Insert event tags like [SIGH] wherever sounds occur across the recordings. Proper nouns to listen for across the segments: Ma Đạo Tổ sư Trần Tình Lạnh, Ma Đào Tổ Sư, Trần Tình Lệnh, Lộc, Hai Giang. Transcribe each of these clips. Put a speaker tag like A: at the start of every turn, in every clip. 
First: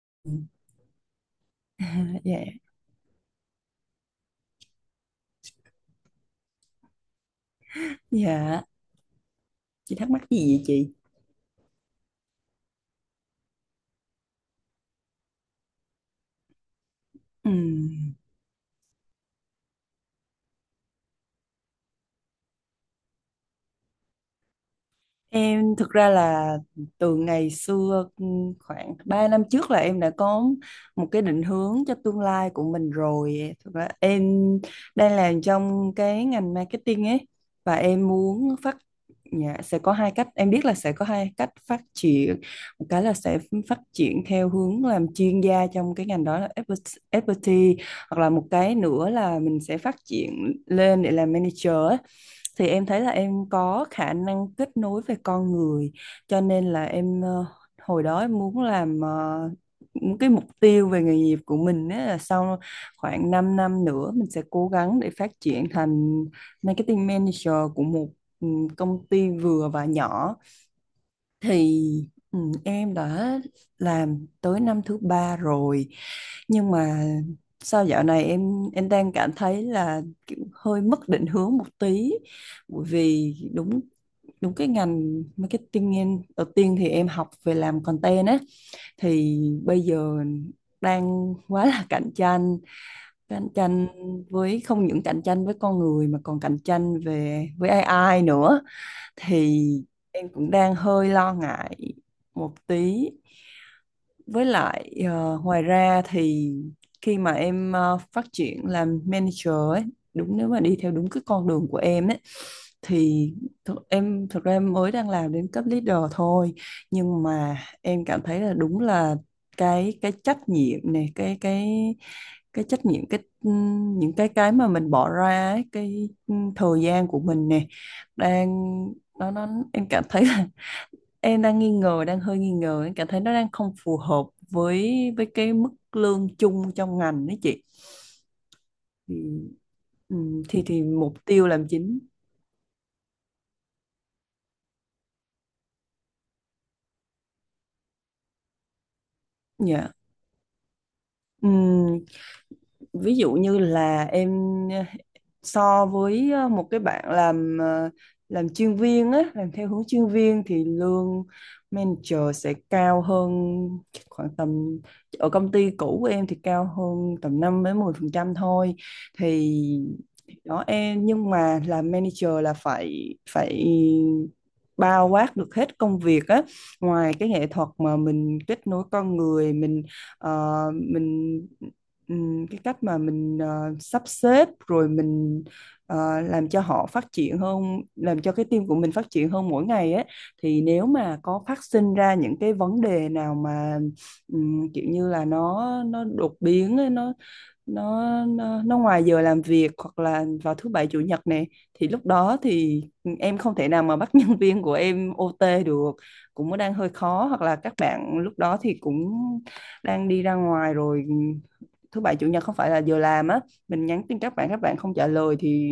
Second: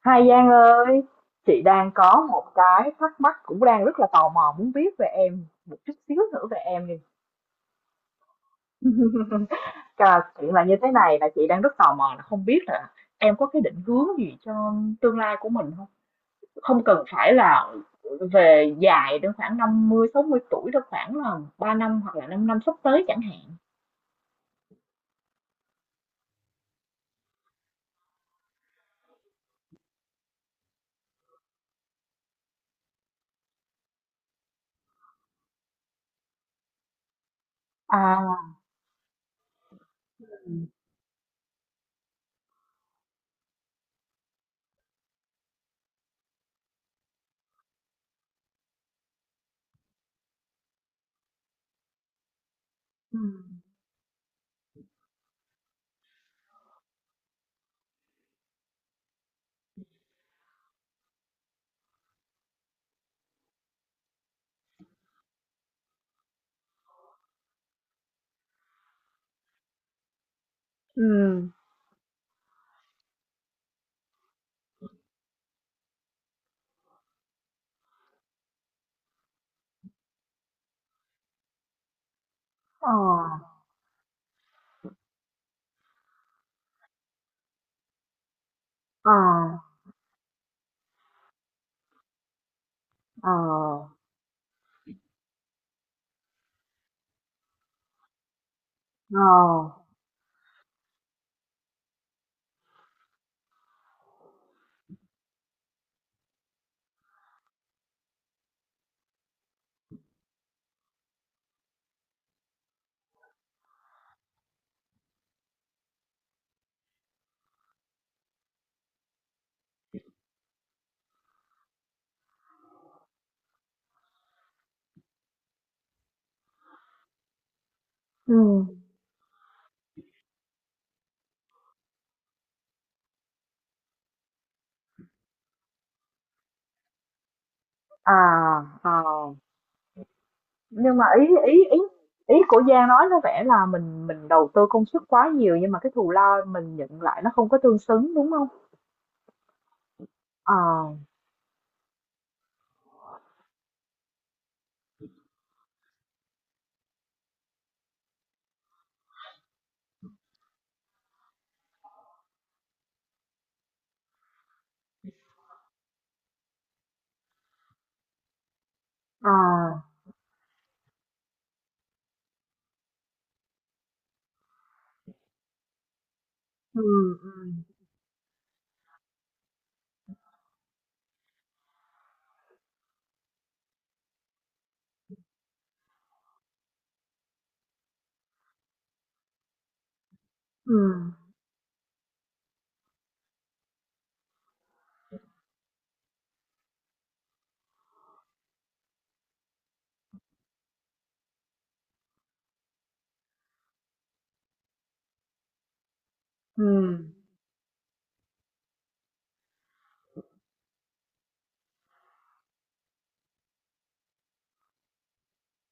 A: Hai
B: [LAUGHS] Ừ.
A: Giang ơi, chị
B: À,
A: đang có
B: dạ,
A: một cái thắc mắc, cũng đang rất là tò mò muốn biết về em một chút xíu, nữa về em đi.
B: dạ,
A: [LAUGHS]
B: chị thắc
A: Cả
B: mắc
A: chuyện
B: gì vậy
A: là như thế
B: chị?
A: này, là chị đang rất tò mò là không biết là em có cái định hướng gì cho tương lai của mình không? Không cần phải
B: Ừ.
A: là về dài đến khoảng năm mươi sáu mươi tuổi đâu, khoảng là 3 năm hoặc là 5 năm sắp tới chẳng hạn.
B: Em thực ra là từ ngày xưa khoảng 3 năm trước là em đã có một cái định hướng cho tương lai của mình rồi. Thực ra em đang làm trong cái ngành marketing ấy và em
A: À.
B: muốn phát dạ, sẽ có hai cách, em biết là sẽ có hai cách phát triển. Một cái là sẽ phát triển theo hướng làm chuyên gia trong cái ngành đó là expertise, hoặc là một cái nữa là mình sẽ phát triển lên để làm manager ấy. Thì em thấy là
A: Ừ.
B: em có khả năng kết nối về con người, cho nên là em hồi đó em muốn làm những cái mục tiêu về nghề nghiệp của mình ấy là sau khoảng 5 năm nữa mình sẽ cố gắng để phát triển thành marketing manager của một ừ, công ty vừa và nhỏ.
A: Ừ.
B: Thì ừ, em đã làm tới năm thứ ba rồi, nhưng mà sao dạo này em đang cảm thấy là kiểu hơi mất định hướng một tí, bởi
A: Ờ.
B: vì đúng đúng cái ngành marketing em đầu tiên thì em học về làm content á,
A: Ờ.
B: thì bây giờ đang quá là [LAUGHS] cạnh tranh, cạnh tranh
A: Ờ.
B: với không những cạnh tranh với con người mà còn cạnh tranh về với AI nữa.
A: Ờ.
B: Thì em cũng đang hơi lo ngại một tí. Với lại ngoài ra thì khi mà em phát triển làm manager ấy, đúng nếu mà đi theo đúng cái con đường của em ấy thì em thực ra em mới đang làm đến cấp leader thôi, nhưng mà em cảm thấy là đúng là cái trách nhiệm này, cái cái trách nhiệm, những cái mà mình bỏ ra ấy, cái thời gian của mình nè
A: Ừ.
B: đang nó em cảm thấy là em đang nghi ngờ, đang hơi nghi ngờ, em cảm thấy nó đang không phù hợp với cái mức lương chung trong ngành đấy chị.
A: À. Ờ.
B: Thì ừ, thì
A: Nhưng mà
B: mục
A: ý
B: tiêu
A: ý
B: làm
A: ý
B: chính
A: ý của Giang nói có vẻ là mình đầu tư công sức quá nhiều nhưng mà cái thù lao mình nhận lại nó không có tương xứng, đúng không?
B: dạ.
A: Ờ.
B: Ừ, Ví dụ như là em ờ, so với một cái bạn làm làm chuyên viên á, làm theo hướng chuyên viên, thì lương manager sẽ cao hơn khoảng tầm, ở công ty cũ của em thì cao hơn tầm 5 đến 10% thôi. Thì
A: À.
B: đó em, nhưng mà làm manager là phải phải bao quát được hết công việc á,
A: Ừ.
B: ngoài cái
A: Ừ.
B: nghệ thuật mà mình kết nối con người mình, mình cái cách mà mình sắp xếp rồi mình làm cho họ phát triển hơn, làm cho cái team của mình phát triển hơn mỗi ngày ấy. Thì
A: Ừ.
B: nếu mà có phát sinh ra những cái vấn đề nào mà kiểu như là nó đột biến ấy, nó ngoài giờ làm việc hoặc là vào thứ bảy chủ nhật này, thì lúc đó thì em không thể nào mà bắt [LAUGHS] nhân viên của em OT được, cũng mới đang hơi
A: Ừ.
B: khó, hoặc là các bạn lúc đó thì cũng đang đi ra ngoài rồi, thứ bảy chủ nhật không phải là giờ làm á, mình nhắn tin các bạn, các bạn không trả lời thì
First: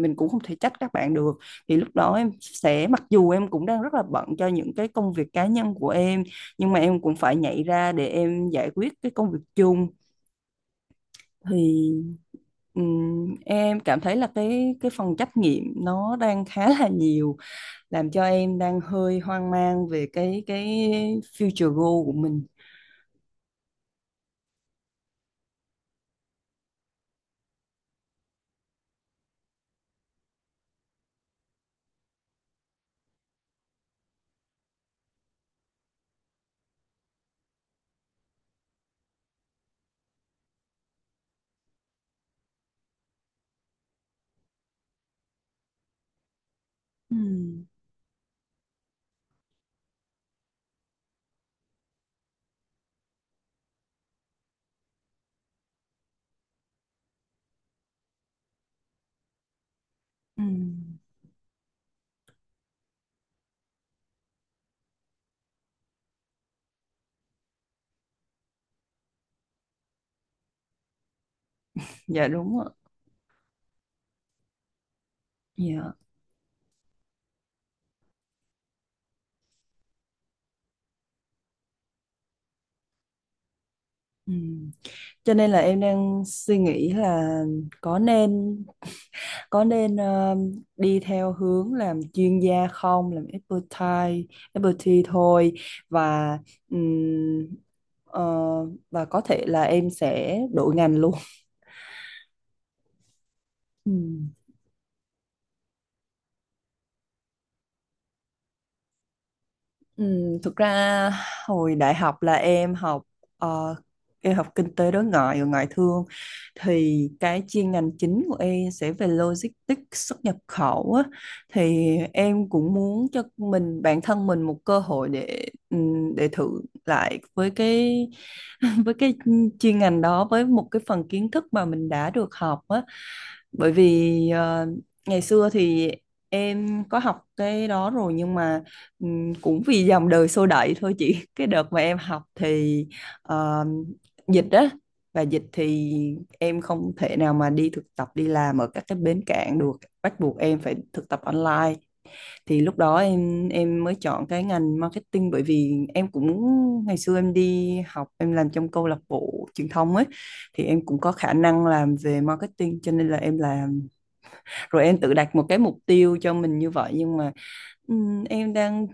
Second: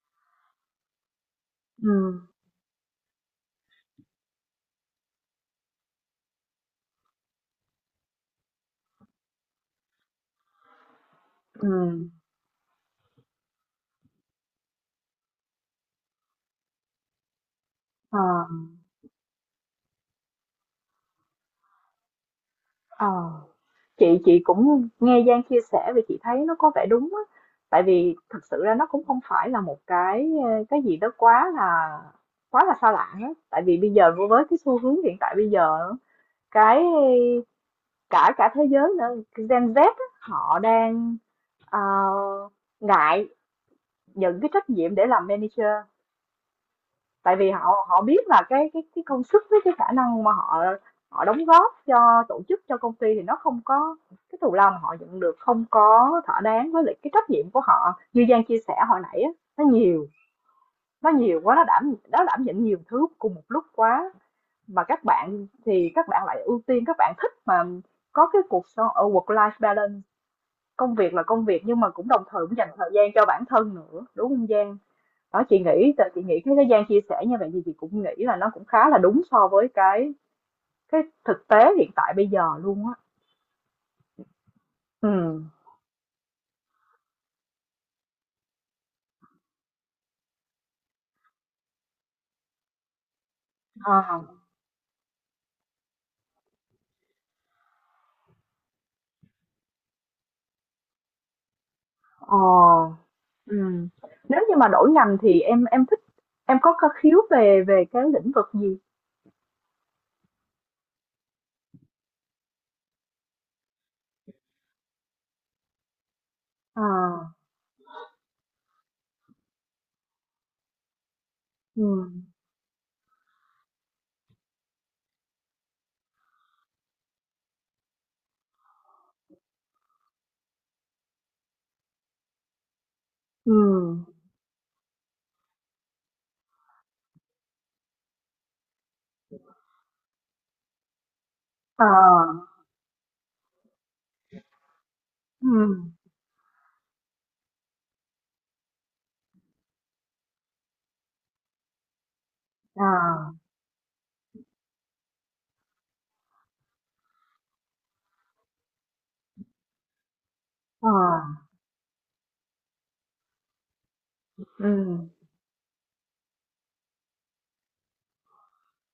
B: mình cũng không thể trách các bạn được. Thì lúc
A: Ừ.
B: đó em sẽ, mặc dù em cũng đang rất là bận cho những cái công việc cá nhân của em, nhưng mà em cũng phải nhảy ra để em giải quyết cái công việc chung.
A: Ừ.
B: Thì em cảm thấy là cái phần trắc nghiệm nó đang khá là nhiều, làm
A: Ờ.
B: cho em đang hơi hoang mang về cái future goal của mình.
A: Ờ. Chị cũng nghe Giang chia sẻ, vì chị thấy nó có vẻ đúng á, tại vì thực sự ra nó cũng không phải là một cái gì đó quá là xa lạ á, tại vì bây giờ với cái xu hướng hiện tại bây giờ cái cả cả thế giới nữa, Gen Z á, họ đang ờ, ngại nhận cái trách nhiệm để làm manager, tại vì
B: Ừm,
A: họ họ biết là cái công sức với cái khả năng mà họ họ đóng góp cho tổ chức cho công ty thì nó không có cái thù lao mà họ nhận được không có thỏa đáng với lại cái trách nhiệm của họ như Giang chia sẻ hồi nãy á, nó nhiều,
B: ừm,
A: nó nhiều quá, nó đảm nhận nhiều thứ cùng một lúc quá, mà các bạn thì các bạn lại ưu tiên, các bạn thích mà có cái cuộc sống ở work life balance, công việc là công việc nhưng mà cũng đồng
B: dạ
A: thời cũng
B: đúng ạ.
A: dành thời gian cho bản thân nữa, đúng không Giang? Đó, chị
B: Dạ.
A: nghĩ, cái Giang chia sẻ như vậy thì chị cũng nghĩ là nó cũng khá là đúng so với cái thực tế hiện tại bây giờ luôn á.
B: Ừm.
A: Ừ.
B: Cho nên là em đang suy nghĩ là có nên có nên đi theo hướng làm chuyên gia không, làm
A: À.
B: expertise, expertise thôi, và ừm, ờ, và có thể là em sẽ đổi ngành luôn.
A: Ờ. Ừ.
B: Ừm.
A: Nếu như mà đổi ngành thì em thích, em có khiếu về về cái lĩnh vực gì?
B: Ừ, thực ra hồi đại học là em học ờ, em học kinh tế đối ngoại và ngoại thương, thì
A: À.
B: cái chuyên ngành chính của em sẽ về logistics xuất nhập khẩu á.
A: Ừ.
B: Thì em cũng muốn cho bản thân mình một cơ hội để thử lại với cái [LAUGHS] với cái chuyên ngành đó, với một cái phần kiến thức mà mình đã được học á. Bởi
A: Ừ.
B: vì ngày xưa thì em có học cái đó rồi, nhưng mà cũng vì dòng đời xô đẩy thôi chị. [LAUGHS] Cái đợt mà
A: Ờ.
B: em học thì ờ, dịch á, và dịch
A: Ừ.
B: thì em không thể nào mà đi thực tập, đi làm ở các cái bến cảng được, bắt buộc em phải thực tập online. Thì lúc
A: Ờ.
B: đó em mới chọn cái ngành marketing, bởi vì em cũng ngày xưa em đi học em làm trong câu lạc bộ truyền thông ấy, thì em cũng có khả
A: À.
B: năng làm về marketing, cho nên là em làm, rồi em
A: Ừ.
B: tự đặt một cái mục tiêu cho mình như vậy. Nhưng mà Ừm, em đang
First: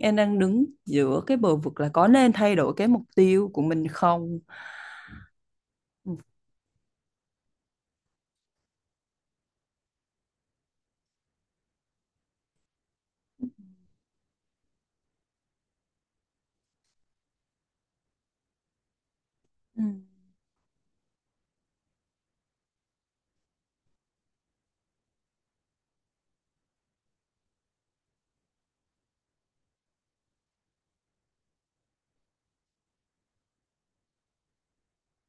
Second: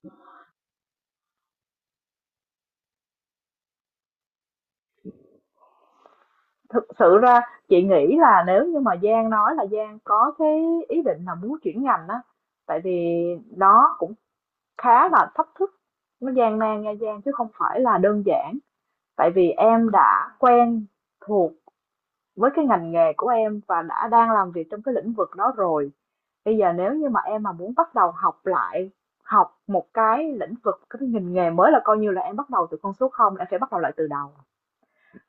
B: em đang đứng giữa cái bờ vực là có nên thay đổi cái mục tiêu của mình không. Ừm,
A: Thực sự ra chị nghĩ là nếu như mà Giang nói là Giang có cái ý định là muốn chuyển ngành á, tại vì nó cũng khá là thách thức, nó gian nan nha Giang, chứ không phải là đơn giản. Tại vì em
B: ừm,
A: đã quen thuộc với cái ngành nghề của em và đã đang làm việc trong cái lĩnh vực đó rồi. Bây giờ nếu như mà em mà muốn bắt đầu học lại, học một cái lĩnh vực, cái ngành nghề mới, là coi như là em bắt đầu từ con số không, em phải bắt đầu lại từ đầu,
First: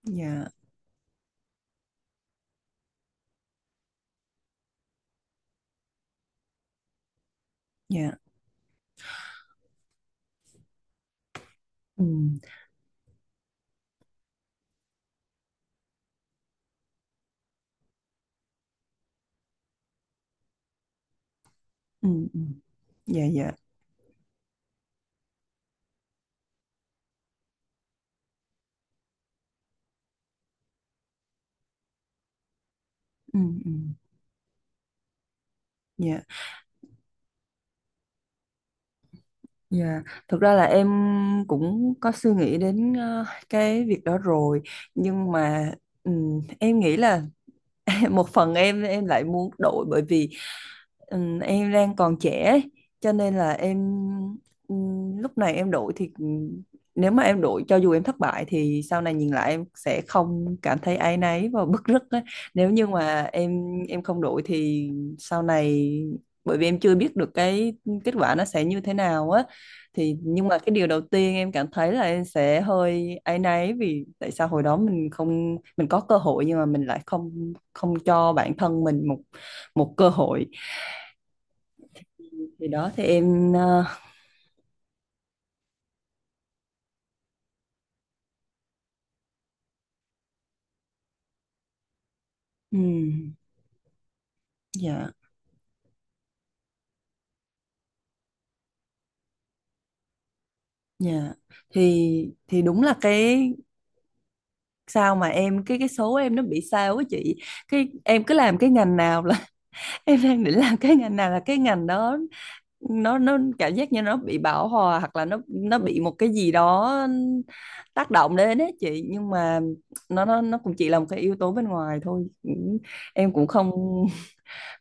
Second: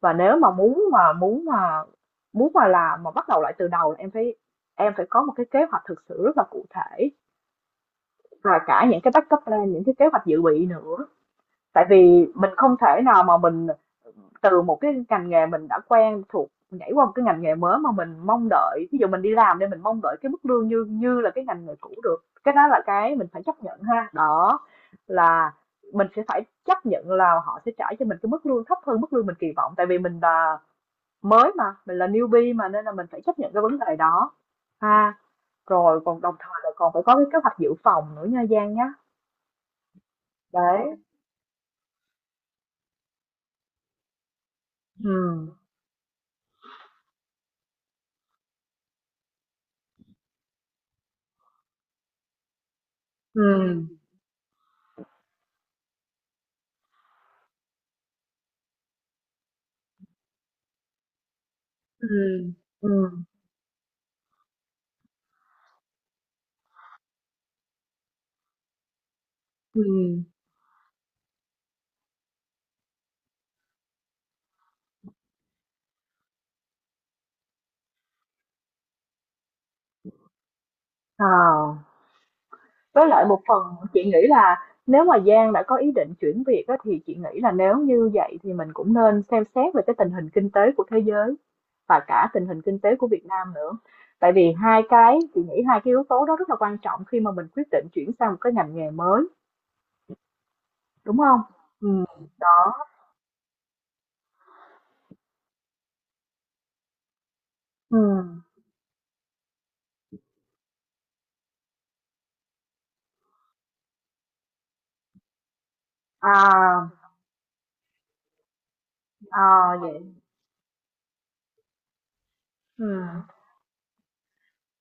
A: và nếu
B: Dạ,
A: mà muốn mà làm mà bắt đầu lại từ đầu là em phải có một cái kế hoạch thực sự rất là cụ thể,
B: dạ.
A: và cả những cái backup plan, những cái kế hoạch dự bị nữa, tại vì
B: Ừm,
A: mình không thể nào mà mình từ một cái ngành nghề mình đã quen thuộc nhảy qua một cái ngành nghề mới mà mình mong đợi, ví dụ mình đi làm nên mình mong đợi cái mức lương như như là cái ngành nghề cũ được.
B: ừm,
A: Cái
B: ừm.
A: đó là cái
B: Dạ,
A: mình phải
B: dạ.
A: chấp nhận ha. Đó là mình sẽ phải chấp nhận là họ sẽ trả cho mình cái mức lương thấp hơn mức lương mình kỳ vọng, tại vì mình là mới mà, mình là newbie mà, nên là mình phải chấp nhận cái
B: Ừm,
A: vấn
B: ừm.
A: đề đó ha. Rồi còn
B: Dạ,
A: đồng thời là còn phải có cái kế hoạch dự phòng nữa nha Giang nhá.
B: dạ. Thực ra là em
A: Đấy.
B: cũng có suy nghĩ đến cái việc đó rồi, nhưng
A: Ừ.
B: mà em nghĩ là [LAUGHS] một phần em lại muốn đổi, bởi vì em đang còn trẻ ấy, cho nên
A: Ừ.
B: là em lúc này em đổi thì, nếu mà em đổi cho dù em thất bại thì sau này nhìn lại em sẽ không cảm thấy áy náy và bứt rứt
A: Ừ.
B: ấy. Nếu
A: Ừ.
B: như mà em không đổi thì sau này, bởi vì em chưa biết được cái kết quả nó sẽ như thế nào á,
A: Ừ.
B: thì nhưng mà cái điều đầu tiên em cảm thấy là em sẽ hơi áy náy vì tại sao hồi đó mình không, mình có cơ hội nhưng mà mình lại không không cho bản thân mình một một cơ hội.
A: À.
B: Thì đó thì
A: Với lại một
B: em
A: phần chị nghĩ là nếu mà Giang đã có ý định chuyển việc á, thì chị nghĩ là nếu như vậy thì mình cũng nên xem xét về cái tình hình kinh tế của thế giới và cả tình hình kinh tế của Việt
B: ừm,
A: Nam nữa, tại vì hai
B: dạ.
A: cái, chị nghĩ hai cái yếu tố đó rất là quan trọng khi mà mình quyết định chuyển sang một cái ngành nghề mới. Đúng
B: Dạ.
A: không? Ừm.
B: Thì
A: Đó.
B: đúng là cái sao mà em cái số em nó bị sao á chị, cái em cứ
A: Ừm.
B: làm cái ngành nào là [LAUGHS] em đang định làm cái ngành nào là cái ngành đó nó cảm giác như nó bị bão hòa, hoặc là nó bị một cái gì đó
A: À.
B: tác động đến ấy chị. Nhưng mà
A: À. Vậy.
B: nó cũng chỉ là một cái yếu tố bên ngoài thôi. Cũng-
A: Ừm.
B: em cũng không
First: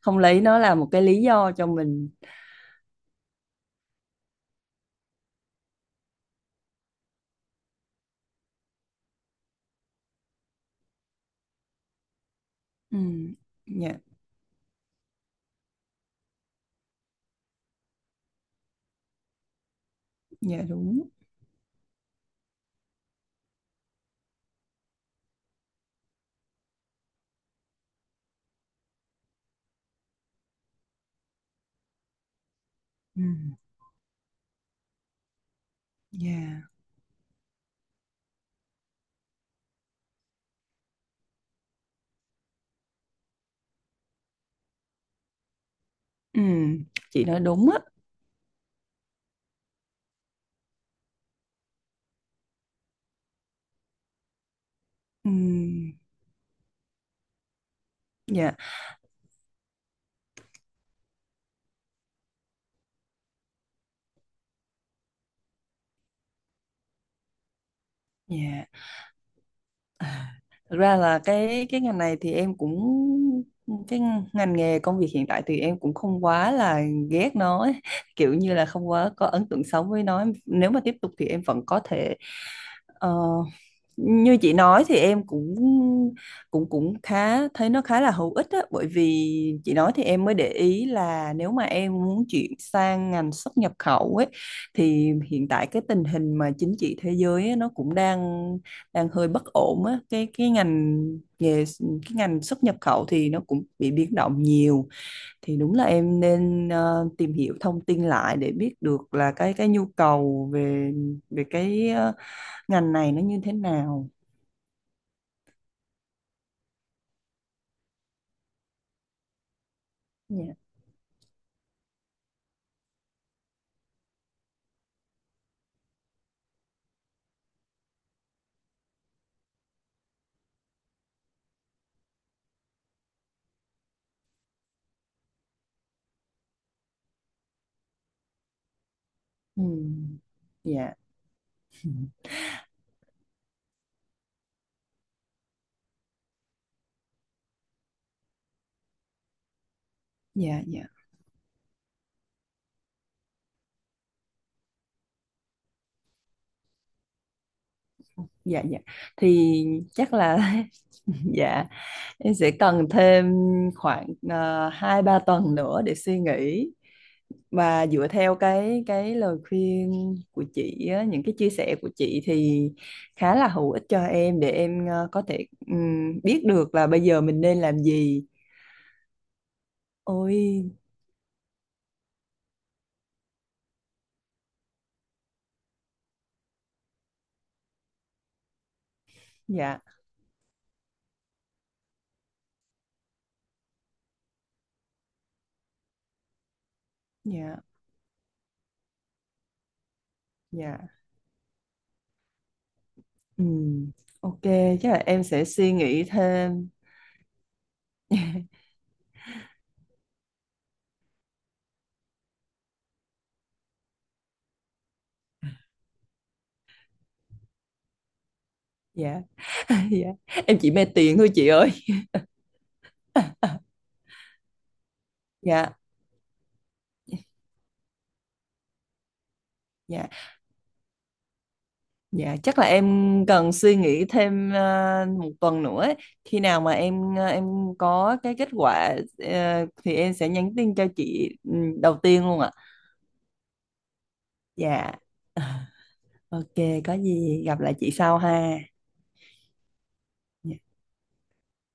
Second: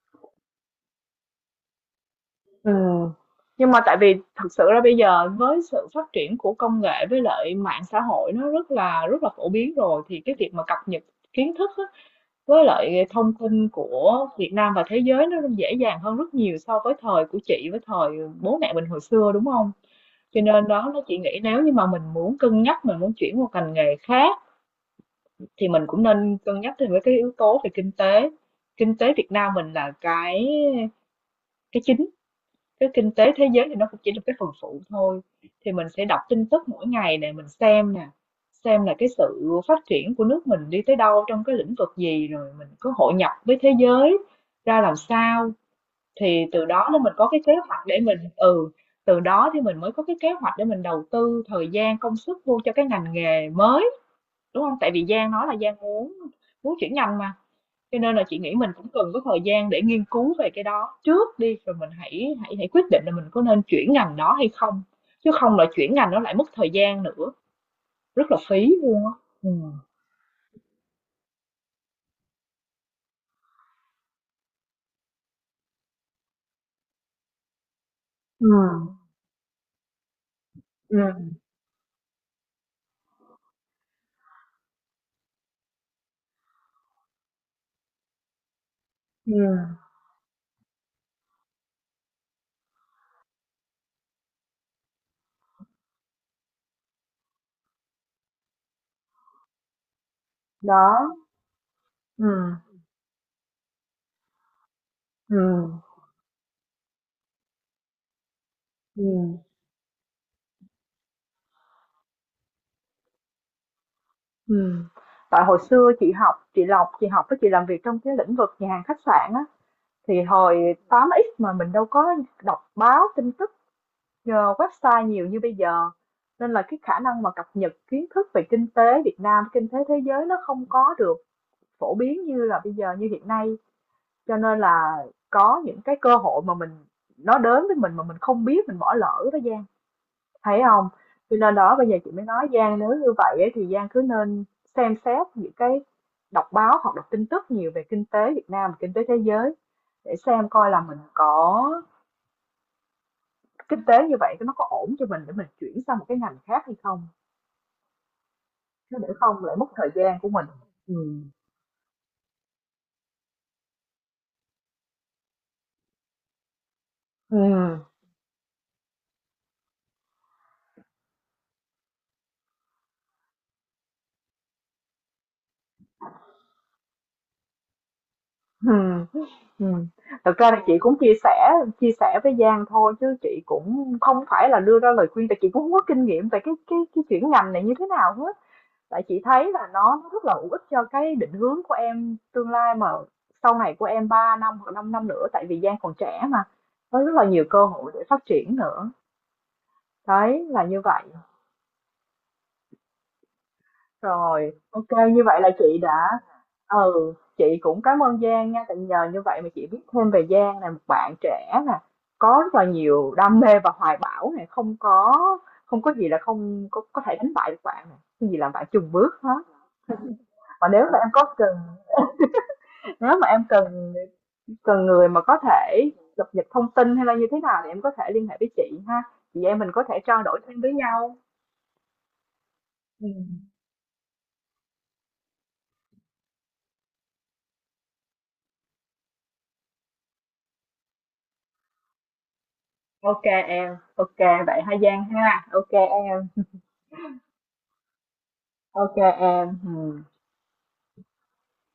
B: không lấy nó là một cái lý do cho mình.
A: Ừm. Nhưng mà tại vì thực sự ra bây giờ với sự phát triển của công nghệ, với lại mạng xã hội nó rất là phổ biến rồi, thì cái việc mà cập nhật kiến thức á, với
B: Ừ.
A: lại thông tin
B: Dạ,
A: của Việt Nam và thế giới nó dễ dàng hơn rất nhiều so với thời của chị, với thời bố mẹ mình hồi xưa, đúng không? Cho
B: dạ
A: nên đó, nó
B: đúng.
A: chị nghĩ nếu như mà mình muốn cân nhắc, mình muốn chuyển qua ngành nghề khác thì mình cũng nên cân nhắc thêm với cái yếu tố về kinh tế, kinh tế Việt Nam mình là cái chính, cái kinh tế thế
B: Ừm,
A: giới thì nó cũng chỉ là cái phần phụ thôi, thì mình sẽ đọc tin
B: yeah.
A: tức mỗi ngày để mình xem nè, xem là cái sự phát triển của nước mình đi tới đâu, trong cái lĩnh vực gì, rồi mình có hội nhập với thế giới ra làm sao, thì từ
B: Ừm,
A: đó nên mình
B: chị
A: có
B: nói
A: cái kế
B: đúng á.
A: hoạch để mình ừ, từ đó thì mình mới có cái kế hoạch để mình đầu tư thời gian công sức vô cho cái ngành nghề mới, đúng không, tại vì Giang nói là Giang
B: Ừm,
A: muốn muốn chuyển ngành mà, cho nên là chị
B: dạ,
A: nghĩ mình cũng cần có thời gian để nghiên cứu về cái đó trước đi, rồi mình hãy hãy hãy quyết định là mình có nên chuyển ngành đó hay không. Chứ không là chuyển ngành nó lại mất thời gian nữa, rất là
B: dạ.
A: phí luôn á. Ừ.
B: Thực ra là cái ngành này thì em cũng, cái ngành nghề công việc hiện tại thì em cũng không quá là ghét nó ấy. [LAUGHS] Kiểu
A: Ừ.
B: như là không quá có ấn tượng xấu với nó. Nếu mà tiếp
A: Ừ.
B: tục thì em vẫn có thể ờ, như chị nói thì em cũng cũng cũng khá thấy nó khá là hữu ích á, bởi vì
A: Ừ.
B: chị nói thì em mới để ý là nếu mà em muốn chuyển sang ngành xuất nhập khẩu ấy, thì hiện tại cái tình hình mà chính trị thế giới ấy, nó cũng đang đang hơi bất ổn á. Cái ngành
A: Đó.
B: nghề, cái
A: Ừ.
B: ngành xuất nhập khẩu thì nó cũng bị biến động nhiều.
A: Ừ.
B: Thì đúng là em nên tìm hiểu thông tin lại để biết
A: Ừ.
B: được là cái nhu cầu về về cái ngành này nó như thế nào.
A: Ừ. Tại hồi xưa chị học, chị Lộc chị học với chị làm việc trong cái lĩnh vực nhà hàng khách sạn á, thì
B: Dạ.
A: hồi tám x mà mình đâu có đọc báo tin tức nhờ website nhiều như bây giờ, nên là cái khả năng mà cập nhật kiến thức về kinh tế Việt Nam, kinh tế thế giới nó không có được phổ biến như là bây giờ như hiện nay. Cho nên là có những cái cơ hội mà mình, nó đến với mình mà mình không biết, mình bỏ lỡ đó
B: Ừ.
A: Giang. Thấy không?
B: Dạ.
A: Cho nên đó bây giờ chị mới nói Giang, nếu như vậy ấy, thì Giang cứ nên xem xét những cái, đọc báo hoặc đọc tin tức nhiều về kinh tế Việt Nam, và kinh tế thế giới, để xem
B: Dạ,
A: coi là
B: dạ.
A: mình có kinh tế như vậy nó có ổn cho mình để mình chuyển sang một cái ngành khác hay không?
B: Dạ, dạ.
A: Chứ để không lại
B: Thì
A: mất thời
B: chắc
A: gian của mình.
B: là
A: Ừm.
B: [LAUGHS] dạ, em sẽ cần thêm khoảng hai ba tuần nữa để suy nghĩ,
A: Ừm.
B: và dựa theo cái lời khuyên của chị á, những cái chia sẻ của chị thì khá là hữu ích cho em để em có thể biết được là bây giờ mình nên làm gì.
A: Ừm. Ừm. Thật ra là chị
B: Ôi,
A: cũng chia sẻ, với Giang thôi, chứ chị cũng không phải là đưa ra lời khuyên, tại chị cũng không có kinh nghiệm về cái chuyển ngành này như thế nào hết. Tại chị thấy là
B: dạ,
A: nó rất là hữu ích cho cái định hướng của em tương lai, mà sau này của em 3 năm hoặc 5 năm nữa, tại vì Giang còn trẻ mà. Có rất là nhiều
B: dạ,
A: cơ hội để phát triển nữa. Đấy là
B: dạ.
A: như vậy.
B: Ừm, ok,
A: Rồi,
B: chắc là
A: ok, như
B: em
A: vậy
B: sẽ
A: là
B: suy
A: chị
B: nghĩ
A: đã
B: thêm.
A: ừ, chị cũng cảm ơn Giang
B: [LAUGHS]
A: nha, tại nhờ như vậy mà chị biết thêm về Giang là một bạn trẻ nè, có rất là nhiều đam mê và hoài bão này, không có không có gì là không có có thể đánh bại được bạn này, cái gì làm bạn chùn bước
B: Dạ.
A: hết.
B: Dạ. Em
A: Mà
B: chỉ
A: nếu
B: mê
A: mà em
B: tiền thôi
A: có
B: chị
A: cần,
B: ơi.
A: nếu mà em cần cần người mà có
B: Dạ,
A: thể cập nhật thông tin hay là như thế nào thì em có thể liên hệ với chị ha. Chị em mình có thể
B: dạ,
A: trao đổi thêm với nhau.
B: dạ chắc là em
A: Ừ.
B: cần suy nghĩ thêm một tuần nữa ấy. Khi nào mà em em có cái kết quả thì em sẽ nhắn tin cho chị đầu tiên luôn ạ.
A: Ok em, ok vậy ha
B: Dạ.
A: Giang
B: Ờ,
A: ha. Ok em.
B: Ok, có gì gặp lại chị sau ha.
A: Ok em ừ.
B: Dạ.